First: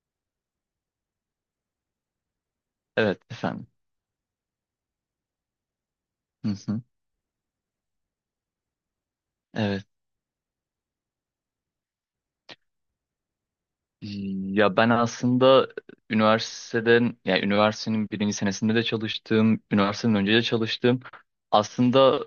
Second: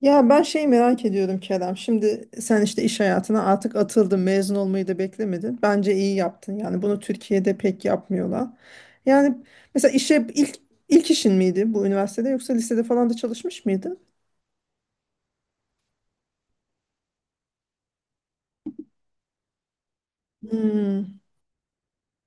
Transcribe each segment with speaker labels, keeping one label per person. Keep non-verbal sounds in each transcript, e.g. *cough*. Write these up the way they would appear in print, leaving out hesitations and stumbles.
Speaker 1: Ya ben şeyi merak ediyorum Kerem. Şimdi sen işte iş
Speaker 2: Evet
Speaker 1: hayatına
Speaker 2: efendim.
Speaker 1: artık atıldın, mezun olmayı da beklemedin. Bence iyi
Speaker 2: Hı
Speaker 1: yaptın. Yani
Speaker 2: hı.
Speaker 1: bunu Türkiye'de pek yapmıyorlar. Yani
Speaker 2: Evet.
Speaker 1: mesela işe ilk işin miydi bu üniversitede yoksa lisede falan da çalışmış mıydın?
Speaker 2: Ya ben aslında üniversiteden, yani üniversitenin birinci senesinde de çalıştım, üniversiteden önce de çalıştım.
Speaker 1: Hmm.
Speaker 2: Aslında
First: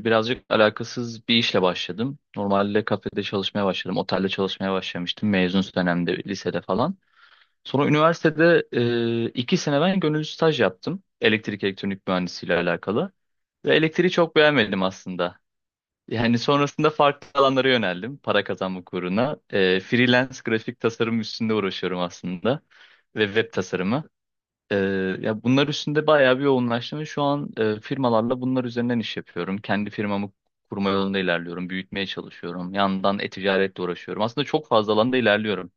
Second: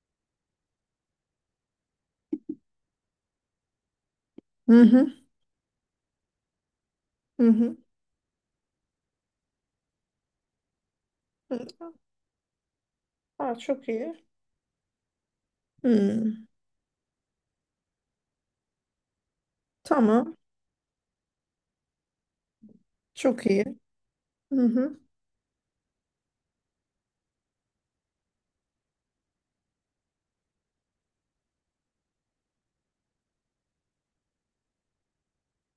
Speaker 2: birazcık alakasız bir işle başladım. Normalde kafede çalışmaya başladım, otelde çalışmaya
Speaker 1: Hı hı.
Speaker 2: başlamıştım mezun dönemde, lisede falan.
Speaker 1: Hı hı.
Speaker 2: Sonra üniversitede 2 sene ben gönüllü staj yaptım. Elektrik
Speaker 1: Hı.
Speaker 2: elektronik mühendisiyle alakalı.
Speaker 1: Aa,
Speaker 2: Ve
Speaker 1: çok
Speaker 2: elektriği
Speaker 1: iyi.
Speaker 2: çok beğenmedim aslında. Yani
Speaker 1: Hmm.
Speaker 2: sonrasında farklı alanlara yöneldim para kazanmak uğruna. Ee,
Speaker 1: Tamam.
Speaker 2: freelance grafik tasarım üstünde uğraşıyorum aslında ve
Speaker 1: Çok
Speaker 2: web
Speaker 1: iyi.
Speaker 2: tasarımı.
Speaker 1: Hı
Speaker 2: Ee,
Speaker 1: hı.
Speaker 2: ya bunlar üstünde bayağı bir yoğunlaştım ve şu an firmalarla bunlar üzerinden iş yapıyorum. Kendi firmamı kurma yolunda ilerliyorum, büyütmeye çalışıyorum. Yandan e-ticaretle uğraşıyorum. Aslında çok fazla alanda ilerliyorum.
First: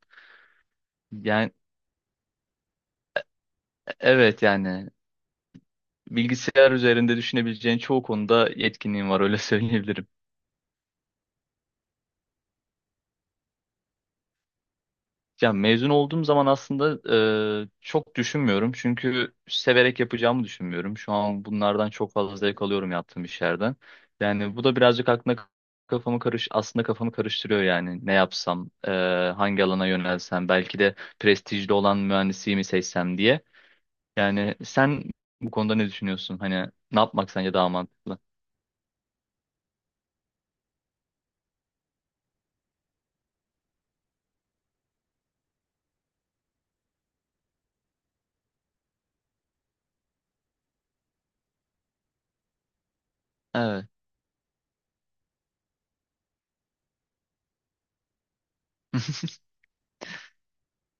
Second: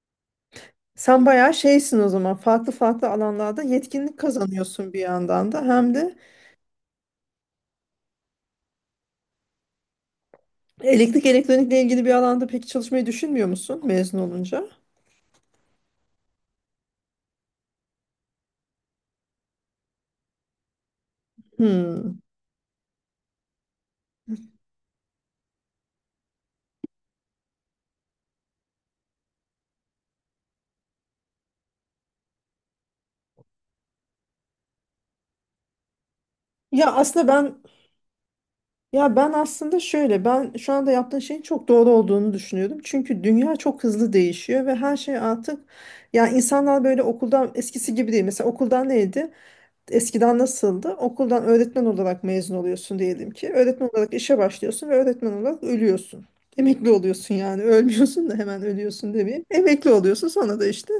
Speaker 1: Sen
Speaker 2: Yani,
Speaker 1: bayağı şeysin o zaman. Farklı farklı alanlarda yetkinlik
Speaker 2: evet, yani
Speaker 1: kazanıyorsun bir yandan da hem de.
Speaker 2: bilgisayar üzerinde düşünebileceğin çoğu konuda yetkinliğim var, öyle *laughs* söyleyebilirim.
Speaker 1: Elektrik elektronikle ilgili bir alanda peki çalışmayı düşünmüyor musun mezun olunca?
Speaker 2: Ya mezun olduğum zaman aslında çok düşünmüyorum. Çünkü severek yapacağımı düşünmüyorum. Şu an bunlardan çok
Speaker 1: Hmm.
Speaker 2: fazla zevk alıyorum yaptığım işlerden. Yani bu da birazcık aklına kafamı karış aslında kafamı karıştırıyor yani. Ne yapsam, hangi alana yönelsem, belki de prestijli olan mühendisliği mi seçsem diye. Yani sen bu konuda ne düşünüyorsun? Hani
Speaker 1: Ya
Speaker 2: ne
Speaker 1: aslında
Speaker 2: yapmak sence
Speaker 1: ben
Speaker 2: daha mantıklı?
Speaker 1: ya ben aslında şöyle ben şu anda yaptığın şeyin çok doğru olduğunu düşünüyordum. Çünkü dünya çok hızlı değişiyor ve her şey artık ya insanlar böyle okuldan eskisi gibi değil. Mesela okuldan neydi? Eskiden nasıldı? Okuldan öğretmen olarak mezun oluyorsun diyelim ki.
Speaker 2: Evet.
Speaker 1: Öğretmen olarak işe başlıyorsun ve öğretmen olarak ölüyorsun. Emekli oluyorsun yani ölmüyorsun da hemen ölüyorsun
Speaker 2: *laughs*
Speaker 1: demeyeyim. Emekli oluyorsun sonra da işte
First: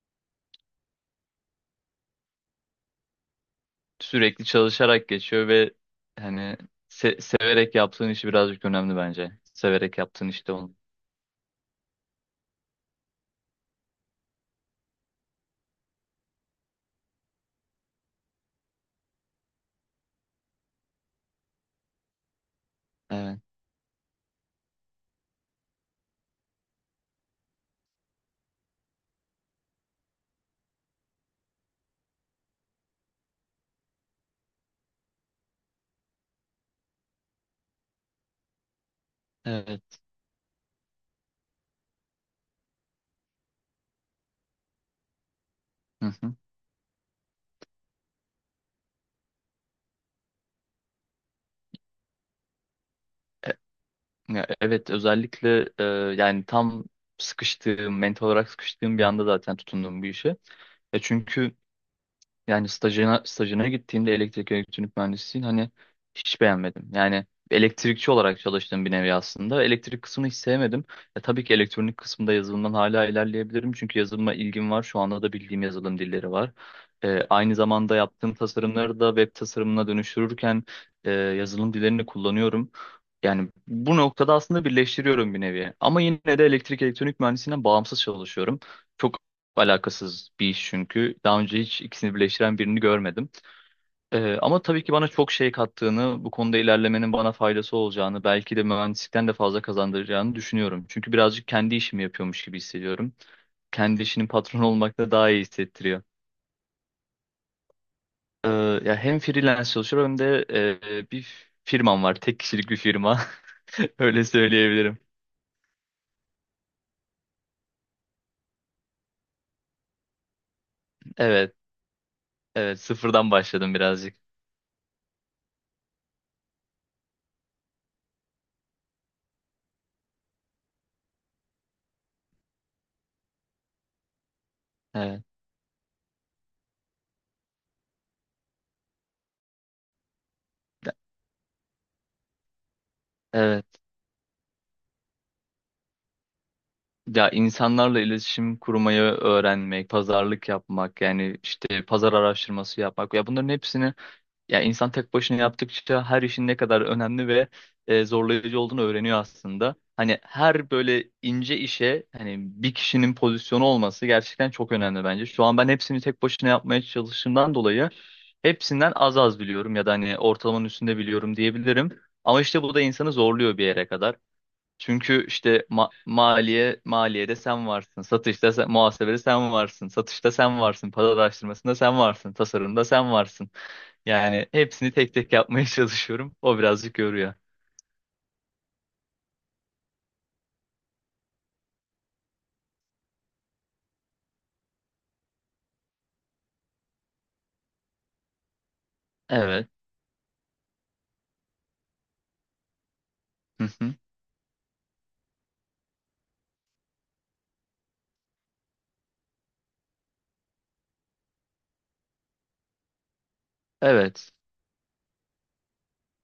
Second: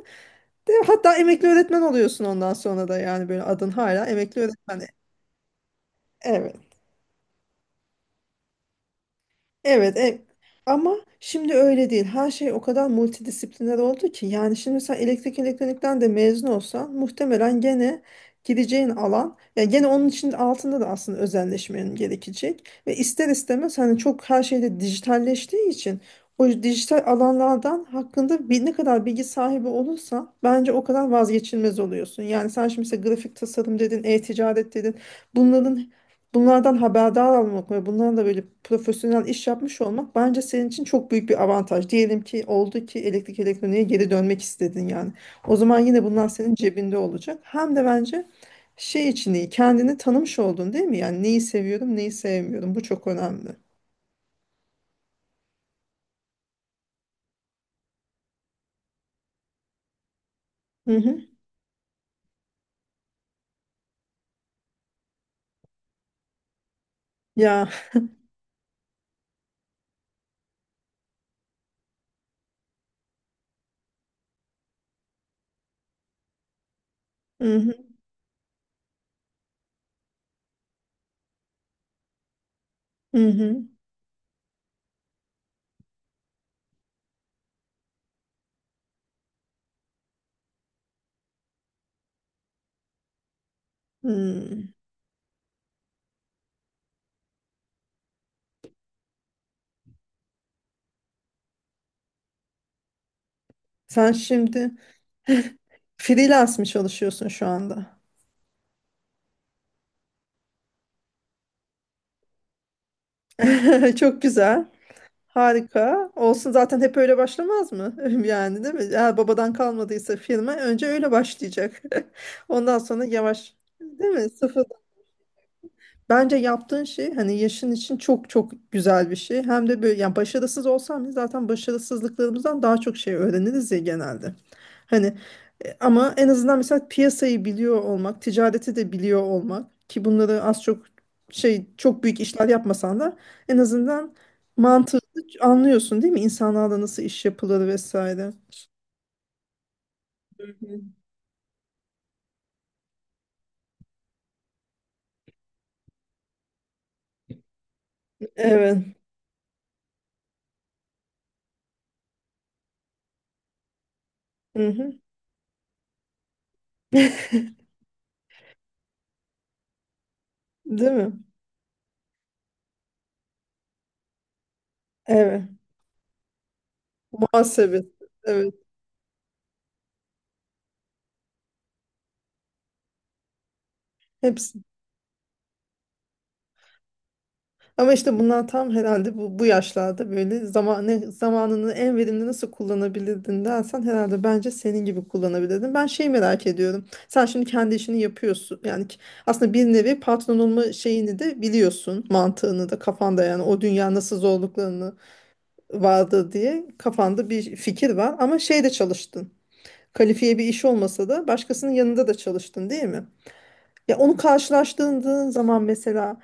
Speaker 1: hatta emekli öğretmen oluyorsun ondan sonra da yani böyle adın hala emekli
Speaker 2: Sürekli
Speaker 1: öğretmen.
Speaker 2: çalışarak geçiyor ve
Speaker 1: Evet.
Speaker 2: hani severek yaptığın işi birazcık önemli bence.
Speaker 1: Evet,
Speaker 2: Severek yaptığın işte onu.
Speaker 1: ama şimdi öyle değil. Her şey o kadar multidisipliner oldu ki yani şimdi sen elektrik elektronikten de mezun olsan muhtemelen gene gideceğin alan yani gene onun için altında da aslında özelleşmen gerekecek ve ister
Speaker 2: Evet,
Speaker 1: istemez hani çok her şeyde dijitalleştiği için o dijital alanlardan hakkında bir, ne kadar bilgi sahibi olursan bence o kadar vazgeçilmez oluyorsun. Yani sen şimdi mesela grafik tasarım dedin, e-ticaret dedin. Bunların Bunlardan haberdar olmak ve bunlarla da böyle profesyonel iş yapmış
Speaker 2: evet.
Speaker 1: olmak bence senin için çok büyük bir avantaj. Diyelim ki oldu ki elektrik elektroniğe geri dönmek istedin yani. O zaman yine
Speaker 2: Hı
Speaker 1: bunlar
Speaker 2: hı.
Speaker 1: senin cebinde olacak. Hem de bence şey için iyi kendini tanımış oldun değil mi? Yani neyi seviyorum neyi sevmiyorum bu çok önemli.
Speaker 2: E- ya evet, özellikle yani tam sıkıştığım, mental olarak sıkıştığım bir anda zaten tutundum bu işe.
Speaker 1: Hı
Speaker 2: E
Speaker 1: hı.
Speaker 2: çünkü Yani stajına gittiğimde elektrik elektronik mühendisliğini hani hiç beğenmedim. Yani
Speaker 1: Ya
Speaker 2: elektrikçi olarak çalıştığım bir nevi aslında. Elektrik kısmını hiç sevmedim. Tabii ki elektronik kısmında yazılımdan hala ilerleyebilirim. Çünkü yazılıma ilgim var. Şu anda da bildiğim yazılım dilleri var. E,
Speaker 1: hı
Speaker 2: aynı
Speaker 1: hı.
Speaker 2: zamanda yaptığım tasarımları da web tasarımına dönüştürürken yazılım dillerini kullanıyorum.
Speaker 1: Hı
Speaker 2: Yani
Speaker 1: hı.
Speaker 2: bu noktada aslında birleştiriyorum bir nevi. Ama yine de elektrik elektronik mühendisliğinden bağımsız çalışıyorum. Çok alakasız bir iş çünkü. Daha önce hiç ikisini birleştiren birini görmedim. Ama
Speaker 1: Hı.
Speaker 2: tabii ki bana çok şey kattığını, bu konuda ilerlemenin bana faydası olacağını, belki de mühendislikten de fazla kazandıracağını düşünüyorum. Çünkü birazcık kendi işimi yapıyormuş gibi hissediyorum. Kendi
Speaker 1: Sen
Speaker 2: işinin patronu
Speaker 1: şimdi
Speaker 2: olmak da daha iyi hissettiriyor.
Speaker 1: freelance mi çalışıyorsun şu anda?
Speaker 2: Ee, ya hem freelance çalışıyorum hem de bir firmam var. Tek kişilik bir firma.
Speaker 1: *laughs*
Speaker 2: *laughs*
Speaker 1: Çok
Speaker 2: Öyle
Speaker 1: güzel.
Speaker 2: söyleyebilirim.
Speaker 1: Harika. Olsun zaten hep öyle başlamaz mı? *laughs* Yani değil mi? Eğer babadan kalmadıysa firma önce öyle
Speaker 2: Evet,
Speaker 1: başlayacak. *laughs* Ondan
Speaker 2: evet,
Speaker 1: sonra
Speaker 2: sıfırdan
Speaker 1: yavaş,
Speaker 2: başladım
Speaker 1: değil
Speaker 2: birazcık.
Speaker 1: mi? Bence yaptığın şey hani yaşın için çok çok güzel bir şey. Hem de böyle yani başarısız olsam biz zaten başarısızlıklarımızdan daha çok şey öğreniriz ya genelde. Hani
Speaker 2: Evet,
Speaker 1: ama en azından mesela piyasayı biliyor olmak, ticareti de biliyor olmak ki bunları az çok şey çok büyük işler yapmasan da en
Speaker 2: evet.
Speaker 1: azından mantığı anlıyorsun değil mi? İnsanlarla nasıl iş
Speaker 2: Ya
Speaker 1: yapılır
Speaker 2: insanlarla
Speaker 1: vesaire.
Speaker 2: iletişim kurmayı öğrenmek,
Speaker 1: Hı
Speaker 2: pazarlık
Speaker 1: hı.
Speaker 2: yapmak, yani işte pazar araştırması yapmak. Ya bunların hepsini, ya insan tek başına yaptıkça her işin ne kadar önemli ve zorlayıcı
Speaker 1: Evet.
Speaker 2: olduğunu öğreniyor aslında. Hani her böyle ince işe, hani bir kişinin pozisyonu olması gerçekten
Speaker 1: Hı
Speaker 2: çok
Speaker 1: hı.
Speaker 2: önemli bence. Şu an ben hepsini tek başına yapmaya çalıştığımdan
Speaker 1: *laughs*
Speaker 2: dolayı hepsinden az az biliyorum, ya da hani ortalamanın
Speaker 1: Değil
Speaker 2: üstünde
Speaker 1: mi?
Speaker 2: biliyorum diyebilirim. Ama işte bu da insanı zorluyor bir yere kadar. Çünkü
Speaker 1: Evet.
Speaker 2: işte ma maliye maliyede sen
Speaker 1: Muhasebe.
Speaker 2: varsın, satışta
Speaker 1: Evet.
Speaker 2: sen, muhasebede sen varsın, satışta sen varsın, pazar araştırmasında sen varsın, tasarımda sen varsın. Yani
Speaker 1: Hepsi.
Speaker 2: hepsini tek tek yapmaya *laughs* çalışıyorum. O birazcık yoruyor.
Speaker 1: Ama işte bunlar tam herhalde bu yaşlarda böyle zamanını en verimli nasıl kullanabilirdin dersen herhalde bence senin gibi kullanabilirdin. Ben şey merak ediyorum. Sen şimdi kendi işini yapıyorsun. Yani aslında bir
Speaker 2: Evet.
Speaker 1: nevi patron olma şeyini de biliyorsun. Mantığını da kafanda yani o
Speaker 2: Hı
Speaker 1: dünya
Speaker 2: hı.
Speaker 1: nasıl zorluklarını vardı diye kafanda bir fikir var. Ama şeyde çalıştın. Kalifiye bir iş olmasa da başkasının yanında da çalıştın değil mi? Ya onu
Speaker 2: Evet.
Speaker 1: karşılaştığın zaman mesela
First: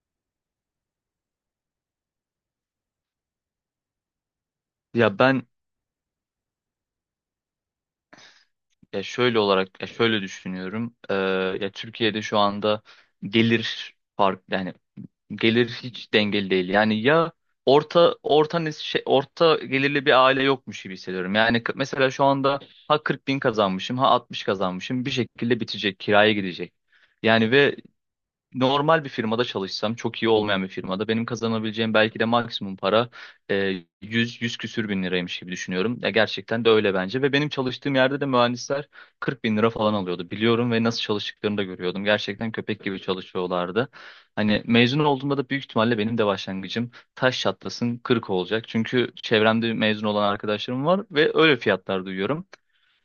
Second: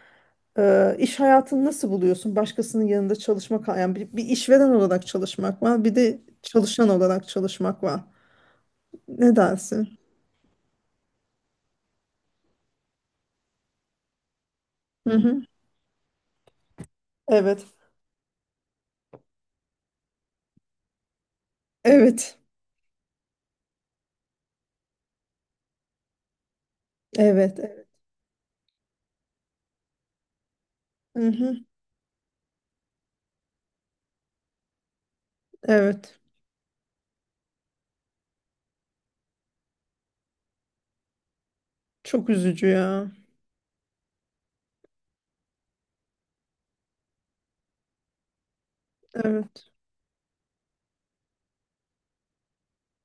Speaker 1: iş hayatını nasıl buluyorsun? Başkasının yanında çalışmak, yani bir işveren olarak
Speaker 2: Ya ben
Speaker 1: çalışmak var, bir de çalışan olarak çalışmak var.
Speaker 2: ya
Speaker 1: Ne
Speaker 2: şöyle olarak ya
Speaker 1: dersin?
Speaker 2: şöyle düşünüyorum. Ya Türkiye'de şu anda gelir fark yani
Speaker 1: Hı hı.
Speaker 2: gelir hiç dengeli değil. Yani ya
Speaker 1: Evet.
Speaker 2: orta gelirli bir aile yokmuş gibi hissediyorum. Yani mesela şu
Speaker 1: Evet.
Speaker 2: anda ha 40 bin kazanmışım ha 60 kazanmışım, bir şekilde bitecek kiraya gidecek. Yani
Speaker 1: Evet.
Speaker 2: ve
Speaker 1: Evet.
Speaker 2: normal bir firmada çalışsam, çok iyi olmayan bir firmada benim
Speaker 1: Hı hı.
Speaker 2: kazanabileceğim belki de maksimum para 100 küsür bin liraymış gibi düşünüyorum. Ya
Speaker 1: Evet.
Speaker 2: gerçekten de öyle bence ve benim çalıştığım yerde de mühendisler 40 bin lira falan alıyordu. Biliyorum ve nasıl çalıştıklarını da görüyordum.
Speaker 1: Çok
Speaker 2: Gerçekten
Speaker 1: üzücü
Speaker 2: köpek gibi
Speaker 1: ya.
Speaker 2: çalışıyorlardı. Hani mezun olduğumda da büyük ihtimalle benim de başlangıcım taş çatlasın 40 olacak. Çünkü
Speaker 1: Evet.
Speaker 2: çevremde mezun olan arkadaşlarım var ve öyle fiyatlar duyuyorum.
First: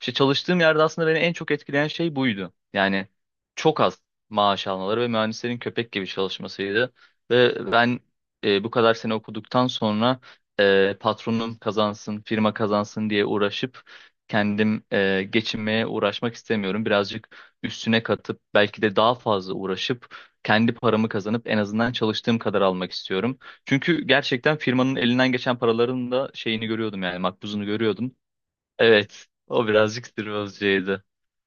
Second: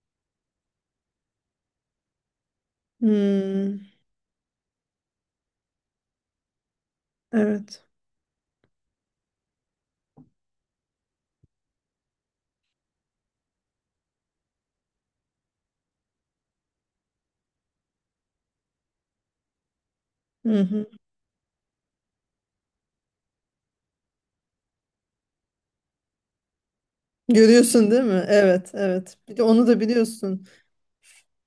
Speaker 2: İşte çalıştığım yerde aslında beni en çok etkileyen şey buydu. Yani
Speaker 1: Hmm.
Speaker 2: çok az maaş almaları ve mühendislerin köpek gibi çalışmasıydı. Ve
Speaker 1: Evet.
Speaker 2: ben bu kadar sene okuduktan sonra patronum kazansın, firma kazansın diye uğraşıp kendim geçinmeye uğraşmak istemiyorum. Birazcık üstüne katıp belki de daha fazla uğraşıp
Speaker 1: Hı
Speaker 2: kendi
Speaker 1: hı.
Speaker 2: paramı kazanıp en azından çalıştığım kadar almak istiyorum. Çünkü gerçekten firmanın elinden geçen paraların da şeyini görüyordum, yani makbuzunu
Speaker 1: Görüyorsun değil
Speaker 2: görüyordum.
Speaker 1: mi? Evet, evet.
Speaker 2: Evet,
Speaker 1: Bir de onu
Speaker 2: o
Speaker 1: da
Speaker 2: birazcık sırrı...
Speaker 1: biliyorsun.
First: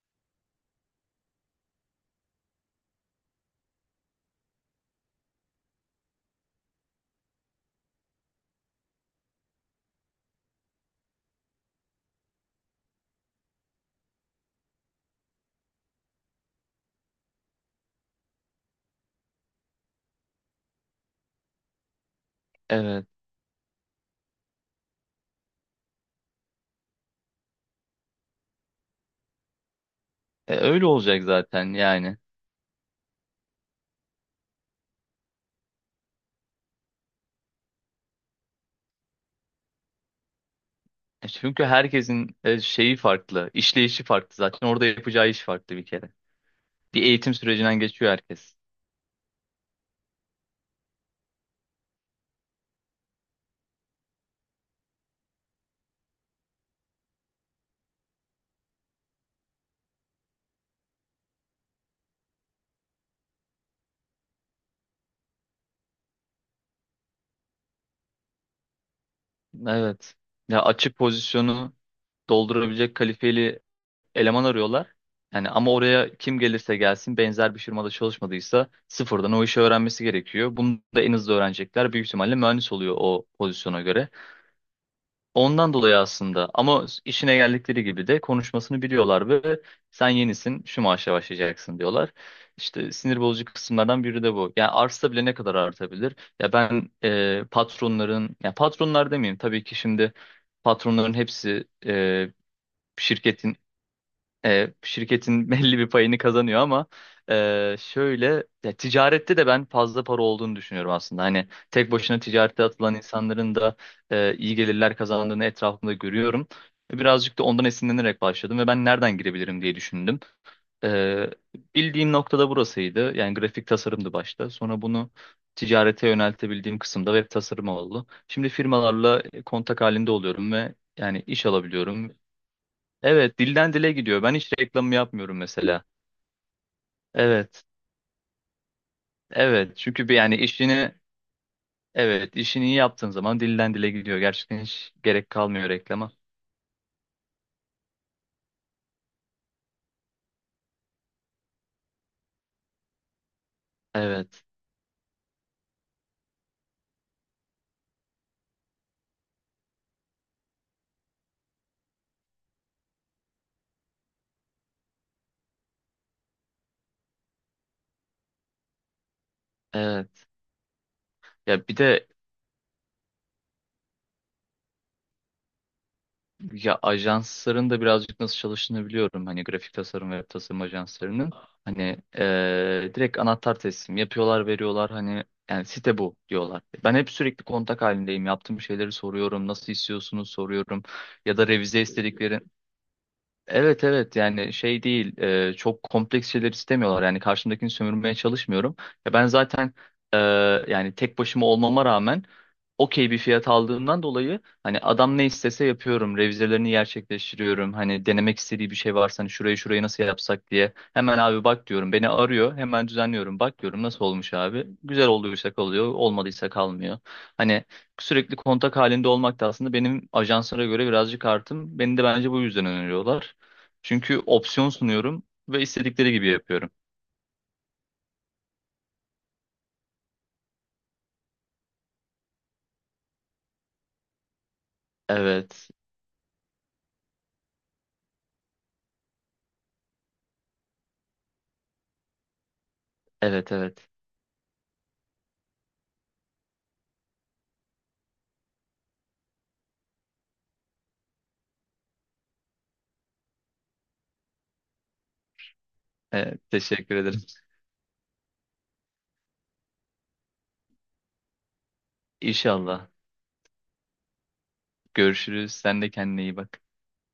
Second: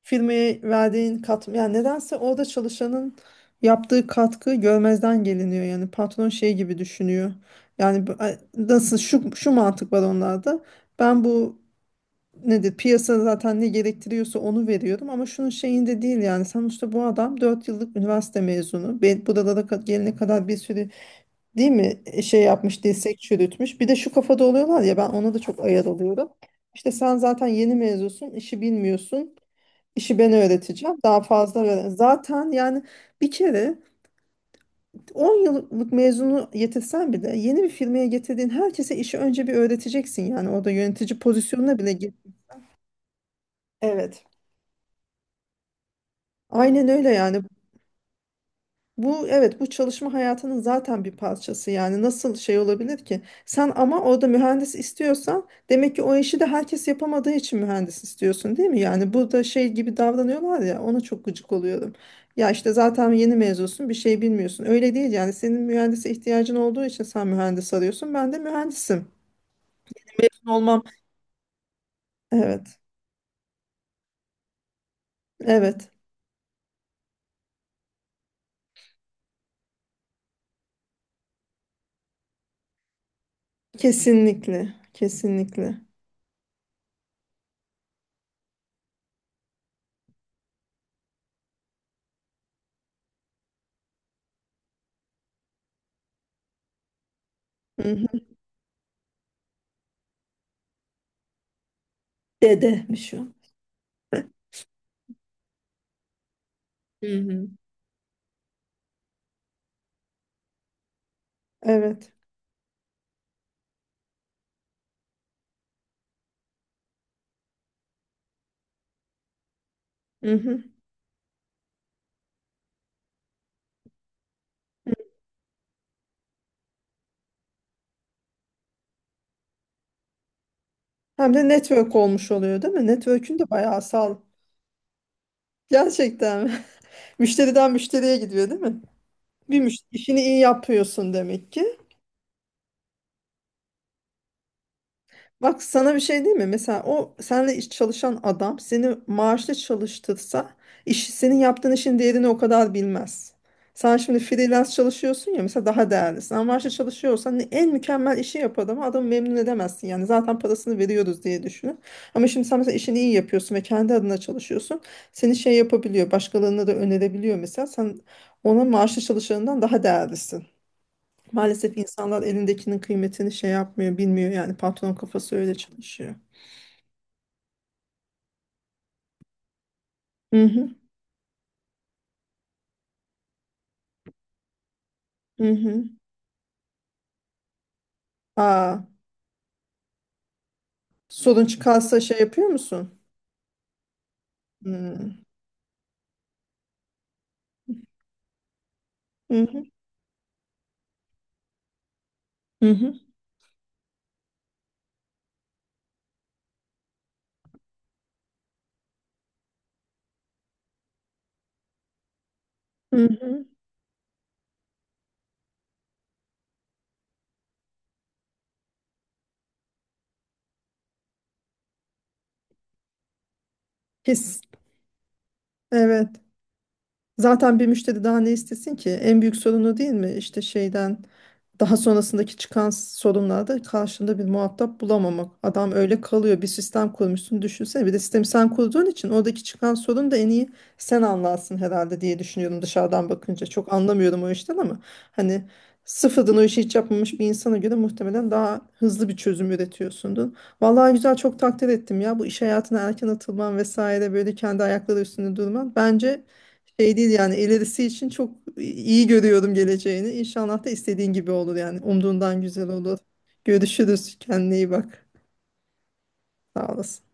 Speaker 1: Firmaya verdiğin katma yani nedense orada çalışanın yaptığı katkı görmezden geliniyor, yani patron şey gibi düşünüyor yani ay, nasıl şu mantık var onlarda, ben bu nedir, piyasa zaten ne gerektiriyorsa onu veriyorum ama şunun şeyinde değil. Yani sonuçta bu adam 4 yıllık üniversite mezunu, ben buralara gelene kadar bir sürü değil mi şey yapmış
Speaker 2: Evet.
Speaker 1: dirsek çürütmüş. Bir de şu kafada oluyorlar ya, ben ona da çok ayar oluyorum. İşte sen zaten yeni mezunsun, işi bilmiyorsun. İşi ben
Speaker 2: Öyle
Speaker 1: öğreteceğim. Daha
Speaker 2: olacak
Speaker 1: fazla
Speaker 2: zaten
Speaker 1: öğren.
Speaker 2: yani.
Speaker 1: Zaten yani bir kere 10 yıllık mezunu yetirsen bile yeni bir firmaya getirdiğin herkese işi önce bir öğreteceksin. Yani orada yönetici
Speaker 2: Çünkü
Speaker 1: pozisyonuna bile gir.
Speaker 2: herkesin şeyi farklı, işleyişi
Speaker 1: Evet.
Speaker 2: farklı zaten. Orada yapacağı iş farklı bir kere.
Speaker 1: Aynen
Speaker 2: Bir
Speaker 1: öyle
Speaker 2: eğitim
Speaker 1: yani.
Speaker 2: sürecinden geçiyor herkes.
Speaker 1: Bu evet bu çalışma hayatının zaten bir parçası yani nasıl şey olabilir ki? Sen ama orada mühendis istiyorsan demek ki o işi de herkes yapamadığı için mühendis istiyorsun değil mi? Yani burada şey gibi davranıyorlar ya ona çok gıcık oluyorum. Ya işte zaten yeni mezunsun bir şey bilmiyorsun. Öyle değil yani senin mühendise ihtiyacın olduğu için sen mühendis arıyorsun ben de mühendisim.
Speaker 2: Evet.
Speaker 1: Mezun
Speaker 2: Ya
Speaker 1: olmam.
Speaker 2: açık pozisyonu
Speaker 1: Evet,
Speaker 2: doldurabilecek kalifeli eleman arıyorlar. Yani ama
Speaker 1: evet,
Speaker 2: oraya kim gelirse gelsin, benzer bir firmada çalışmadıysa sıfırdan o işi öğrenmesi gerekiyor. Bunu da en hızlı öğrenecekler. Büyük ihtimalle mühendis oluyor o pozisyona göre.
Speaker 1: kesinlikle,
Speaker 2: Ondan
Speaker 1: kesinlikle.
Speaker 2: dolayı aslında, ama işine geldikleri gibi de konuşmasını biliyorlar ve sen yenisin şu maaşa başlayacaksın diyorlar. İşte sinir bozucu kısımlardan biri de bu. Yani artsa bile ne kadar artabilir? Ya ben
Speaker 1: Hı hı.
Speaker 2: patronların, ya patronlar demeyeyim tabii ki şimdi, patronların hepsi
Speaker 1: Dedemiş o.
Speaker 2: şirketin şirketin *laughs* belli bir payını kazanıyor, ama
Speaker 1: Hı hı.
Speaker 2: şöyle, ya, ticarette de ben fazla para olduğunu düşünüyorum aslında. Hani tek
Speaker 1: Evet.
Speaker 2: başına ticarete atılan insanların da iyi gelirler kazandığını etrafımda görüyorum. Birazcık da ondan esinlenerek başladım ve ben nereden girebilirim diye düşündüm.
Speaker 1: Hı hı.
Speaker 2: E, bildiğim noktada burasıydı. Yani grafik tasarımdı başta. Sonra bunu ticarete yöneltebildiğim kısımda web tasarımı oldu. Şimdi firmalarla kontak halinde oluyorum ve yani
Speaker 1: Hem
Speaker 2: iş
Speaker 1: de network
Speaker 2: alabiliyorum.
Speaker 1: olmuş oluyor değil mi?
Speaker 2: Evet,
Speaker 1: Network'ün de
Speaker 2: dilden
Speaker 1: bayağı
Speaker 2: dile
Speaker 1: sağlam.
Speaker 2: gidiyor. Ben hiç reklamı yapmıyorum mesela.
Speaker 1: Gerçekten mi? *laughs*
Speaker 2: Evet,
Speaker 1: Müşteriden müşteriye gidiyor değil mi? Bir
Speaker 2: evet.
Speaker 1: müşteri
Speaker 2: Çünkü
Speaker 1: işini
Speaker 2: yani
Speaker 1: iyi
Speaker 2: işini,
Speaker 1: yapıyorsun demek ki.
Speaker 2: evet, işini iyi yaptığın zaman dilden dile gidiyor. Gerçekten hiç gerek
Speaker 1: Bak
Speaker 2: kalmıyor
Speaker 1: sana bir
Speaker 2: reklama.
Speaker 1: şey değil mi? Mesela o seninle iş çalışan adam seni maaşlı çalıştırsa senin yaptığın işin değerini o kadar bilmez. Sen şimdi
Speaker 2: Evet,
Speaker 1: freelance çalışıyorsun ya mesela daha değerlisin. Ama maaşlı çalışıyorsan en mükemmel işi yapar ama adamı memnun edemezsin. Yani zaten parasını veriyoruz diye düşünün. Ama şimdi sen mesela işini iyi yapıyorsun ve kendi adına çalışıyorsun. Seni şey yapabiliyor, başkalarına da önerebiliyor mesela. Sen ona maaşlı çalışanından daha
Speaker 2: evet.
Speaker 1: değerlisin.
Speaker 2: Ya
Speaker 1: Maalesef
Speaker 2: bir de,
Speaker 1: insanlar elindekinin kıymetini şey yapmıyor, bilmiyor yani patron kafası öyle çalışıyor.
Speaker 2: ya ajansların da birazcık nasıl çalıştığını biliyorum. Hani grafik tasarım ve
Speaker 1: Hı
Speaker 2: tasarım
Speaker 1: hı,
Speaker 2: ajanslarının. Hani direkt anahtar teslim yapıyorlar, veriyorlar. Hani,
Speaker 1: hı
Speaker 2: yani,
Speaker 1: hı.
Speaker 2: site bu diyorlar. Ben hep sürekli kontak halindeyim. Yaptığım
Speaker 1: Aa,
Speaker 2: şeyleri soruyorum. Nasıl istiyorsunuz soruyorum. Ya
Speaker 1: sorun
Speaker 2: da revize
Speaker 1: çıkarsa şey
Speaker 2: istediklerini...
Speaker 1: yapıyor musun?
Speaker 2: Evet, evet. Yani, şey
Speaker 1: Hı
Speaker 2: değil, çok kompleks şeyler istemiyorlar. Yani karşımdakini sömürmeye çalışmıyorum. Ya ben
Speaker 1: hı,
Speaker 2: zaten e, yani tek başıma olmama rağmen
Speaker 1: hı hı,
Speaker 2: okey bir fiyat aldığımdan dolayı hani adam ne istese yapıyorum, revizelerini gerçekleştiriyorum. Hani denemek istediği bir şey varsa, hani şurayı şurayı nasıl yapsak diye, hemen abi bak diyorum, beni arıyor, hemen
Speaker 1: hı
Speaker 2: düzenliyorum,
Speaker 1: hı.
Speaker 2: bak diyorum nasıl olmuş abi, güzel olduysa kalıyor, olmadıysa kalmıyor. Hani sürekli kontak halinde olmak da aslında benim ajanslara göre birazcık artım. Beni de bence bu yüzden öneriyorlar. Çünkü
Speaker 1: His,
Speaker 2: opsiyon sunuyorum ve
Speaker 1: evet.
Speaker 2: istedikleri gibi yapıyorum.
Speaker 1: Zaten bir müşteri daha ne istesin ki? En büyük sorunu değil mi? İşte şeyden daha sonrasındaki çıkan sorunlarda karşında bir muhatap bulamamak.
Speaker 2: Evet,
Speaker 1: Adam öyle kalıyor. Bir sistem kurmuşsun düşünsene. Bir de sistemi sen kurduğun için oradaki çıkan sorun da en iyi sen anlarsın herhalde diye düşünüyorum dışarıdan bakınca.
Speaker 2: evet,
Speaker 1: Çok
Speaker 2: evet.
Speaker 1: anlamıyorum o işten ama hani sıfırdan o işi hiç yapmamış bir insana göre muhtemelen daha hızlı bir çözüm üretiyorsundur. Vallahi güzel çok takdir ettim ya bu iş hayatına erken atılman vesaire böyle kendi ayakları üstünde durman. Bence
Speaker 2: Evet, teşekkür
Speaker 1: şey değil
Speaker 2: ederim.
Speaker 1: yani ilerisi için çok iyi görüyorum geleceğini. İnşallah da istediğin gibi olur yani. Umduğundan güzel
Speaker 2: İnşallah.
Speaker 1: olur. Görüşürüz. Kendine iyi bak.
Speaker 2: Görüşürüz. Sen de kendine iyi bak.
Speaker 1: Sağ olasın.